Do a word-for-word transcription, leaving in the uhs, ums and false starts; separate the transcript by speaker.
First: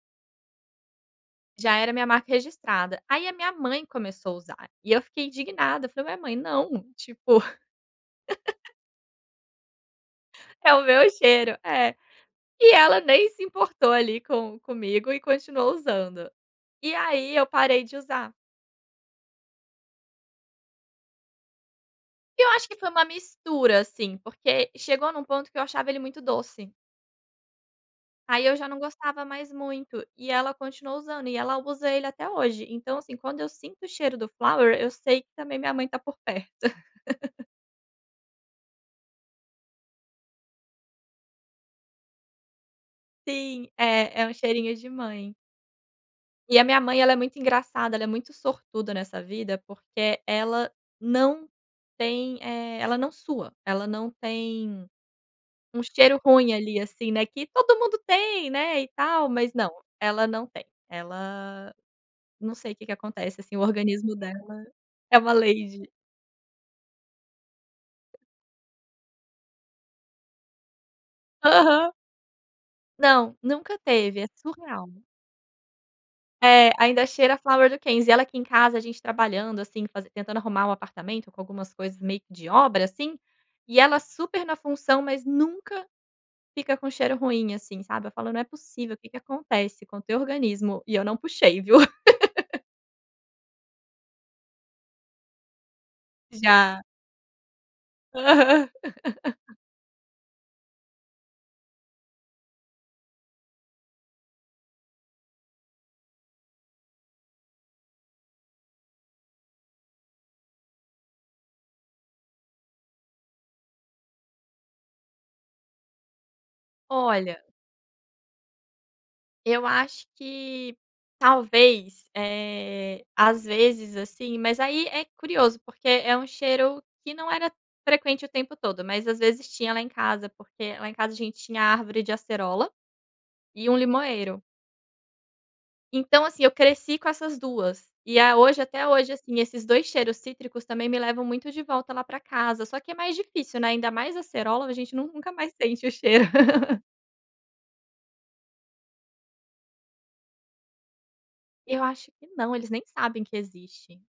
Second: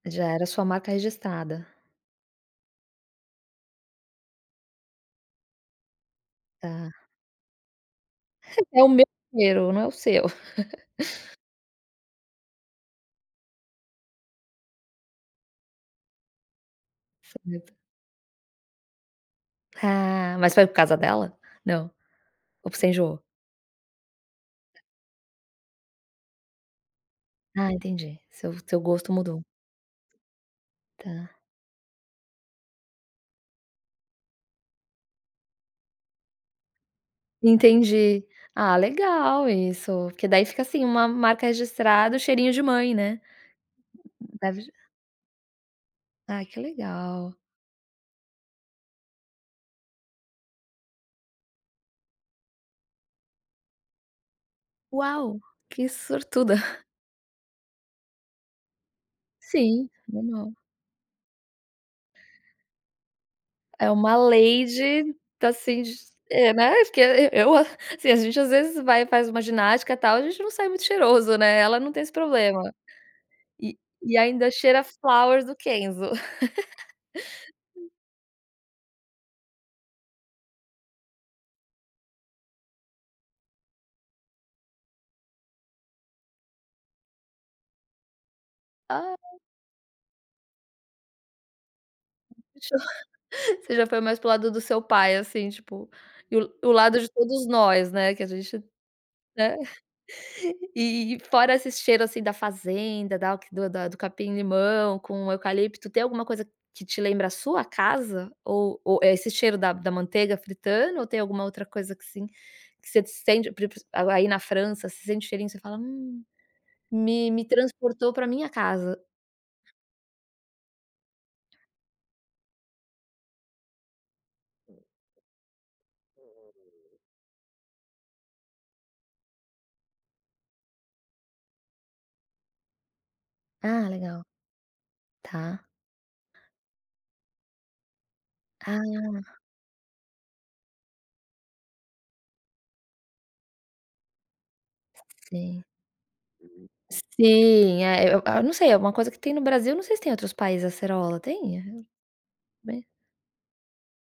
Speaker 1: Já era sua marca registrada.
Speaker 2: Já era minha marca registrada. Aí a minha mãe começou a usar, e eu fiquei indignada, falei minha mãe não,
Speaker 1: Tá.
Speaker 2: tipo.
Speaker 1: É o meu cheiro, não é o seu.
Speaker 2: É o meu cheiro, é. E ela nem se importou ali com comigo e continuou usando. E aí eu
Speaker 1: [unintelligible]
Speaker 2: parei de usar.
Speaker 1: Ah, mas foi por casa dela? Não?
Speaker 2: E eu acho
Speaker 1: Ou
Speaker 2: que
Speaker 1: você
Speaker 2: foi um
Speaker 1: enjoou?
Speaker 2: mistura assim porque chegou num ponto que eu achava ele muito doce.
Speaker 1: Ah entendi,
Speaker 2: Aí
Speaker 1: seu
Speaker 2: eu já
Speaker 1: seu
Speaker 2: não
Speaker 1: gosto
Speaker 2: gostava
Speaker 1: mudou.
Speaker 2: mais muito, e ela continuou usando,
Speaker 1: Tá.
Speaker 2: e ela usa ele até hoje, então assim quando eu sinto o cheiro do Flower, eu sei que também minha mãe está por perto.
Speaker 1: Entendi. Ah, legal isso, porque daí fica, assim, uma marca registrada, cheirinho de mãe né?
Speaker 2: Sim, é, é um cheirinho
Speaker 1: [unintelligible]
Speaker 2: de mãe.
Speaker 1: Ai
Speaker 2: E
Speaker 1: que
Speaker 2: a minha mãe ela é
Speaker 1: legal.
Speaker 2: muito engraçada, ela é muito sortuda nessa vida porque ela não tem, eh, ela não sua, ela não tem,
Speaker 1: Uau,
Speaker 2: um
Speaker 1: que
Speaker 2: cheiro ruim
Speaker 1: sortuda.
Speaker 2: ali, assim, não é que todo mundo tem, né, e tal, mas não,
Speaker 1: Sim,
Speaker 2: ela não
Speaker 1: legal.
Speaker 2: tem, ela, não sei o que que acontece assim o
Speaker 1: É uma
Speaker 2: organismo dela
Speaker 1: lady,
Speaker 2: é uma
Speaker 1: tá assim,
Speaker 2: lady.
Speaker 1: é né, eu, assim a gente às vezes vai e faz uma ginástica tal, gente não sai muito cheiroso, né, ela não
Speaker 2: Aham.
Speaker 1: tem esse problema.
Speaker 2: Não, nunca
Speaker 1: E
Speaker 2: teve, é
Speaker 1: ainda cheira a
Speaker 2: surreal.
Speaker 1: Flowers do Kenzo.
Speaker 2: É, ainda cheira a Flower do Kenzo, e ela aqui em casa a gente trabalhando assim, fazen tentando arrumar o apartamento com algumas coisas meio que de obra assim, e ela super na função, mas nunca fica com cheiro ruim, assim sabe. Eu falo: "Não é possível, o que que
Speaker 1: Ah.
Speaker 2: acontece com teu organismo e eu não puxei viu".
Speaker 1: Puxou. Você já foi mais para o lado do seu pai assim tipo, e o o
Speaker 2: Já.
Speaker 1: lado de todos nós, né, que a gente,
Speaker 2: Aham.
Speaker 1: né. E e fora esse cheiro assim da fazenda, da do do capim limão com eucalipto, tem alguma coisa que te lembra a sua casa? Ou ou é esse cheiro da da manteiga fritando? Ou tem alguma outra coisa assim, que você sente, pr pr aí na França você sente cheirinho, você fala: "Hum, me
Speaker 2: Olha
Speaker 1: me transportou pra minha casa".
Speaker 2: eu acho que talvez, eh, às vezes assim, mas aí é curioso, porque é um cheiro
Speaker 1: [unintelligible]
Speaker 2: que não era frequente o tempo todo, mas às vezes tinha lá em casa, porque lá em casa a gente tinha árvore de acerola, e um
Speaker 1: Ah, legal.
Speaker 2: limoeiro.
Speaker 1: Tá.
Speaker 2: Então assim eu cresci com essas duas, e a hoje
Speaker 1: Ah.
Speaker 2: até hoje assim esses dois cheiros cítricos também me levam muito de volta lá pra casa só que é mais difícil não é ainda mais acerola a gente nun nunca mais
Speaker 1: Sim. Uhum.
Speaker 2: sente o cheiro.
Speaker 1: Sim, eh, eu hã a não sei, alguma coisa que tem no Brasil eu não sei se tem outros países, acerola tem?
Speaker 2: Eu acho que não, eles
Speaker 1: É.
Speaker 2: nem sabem que existe.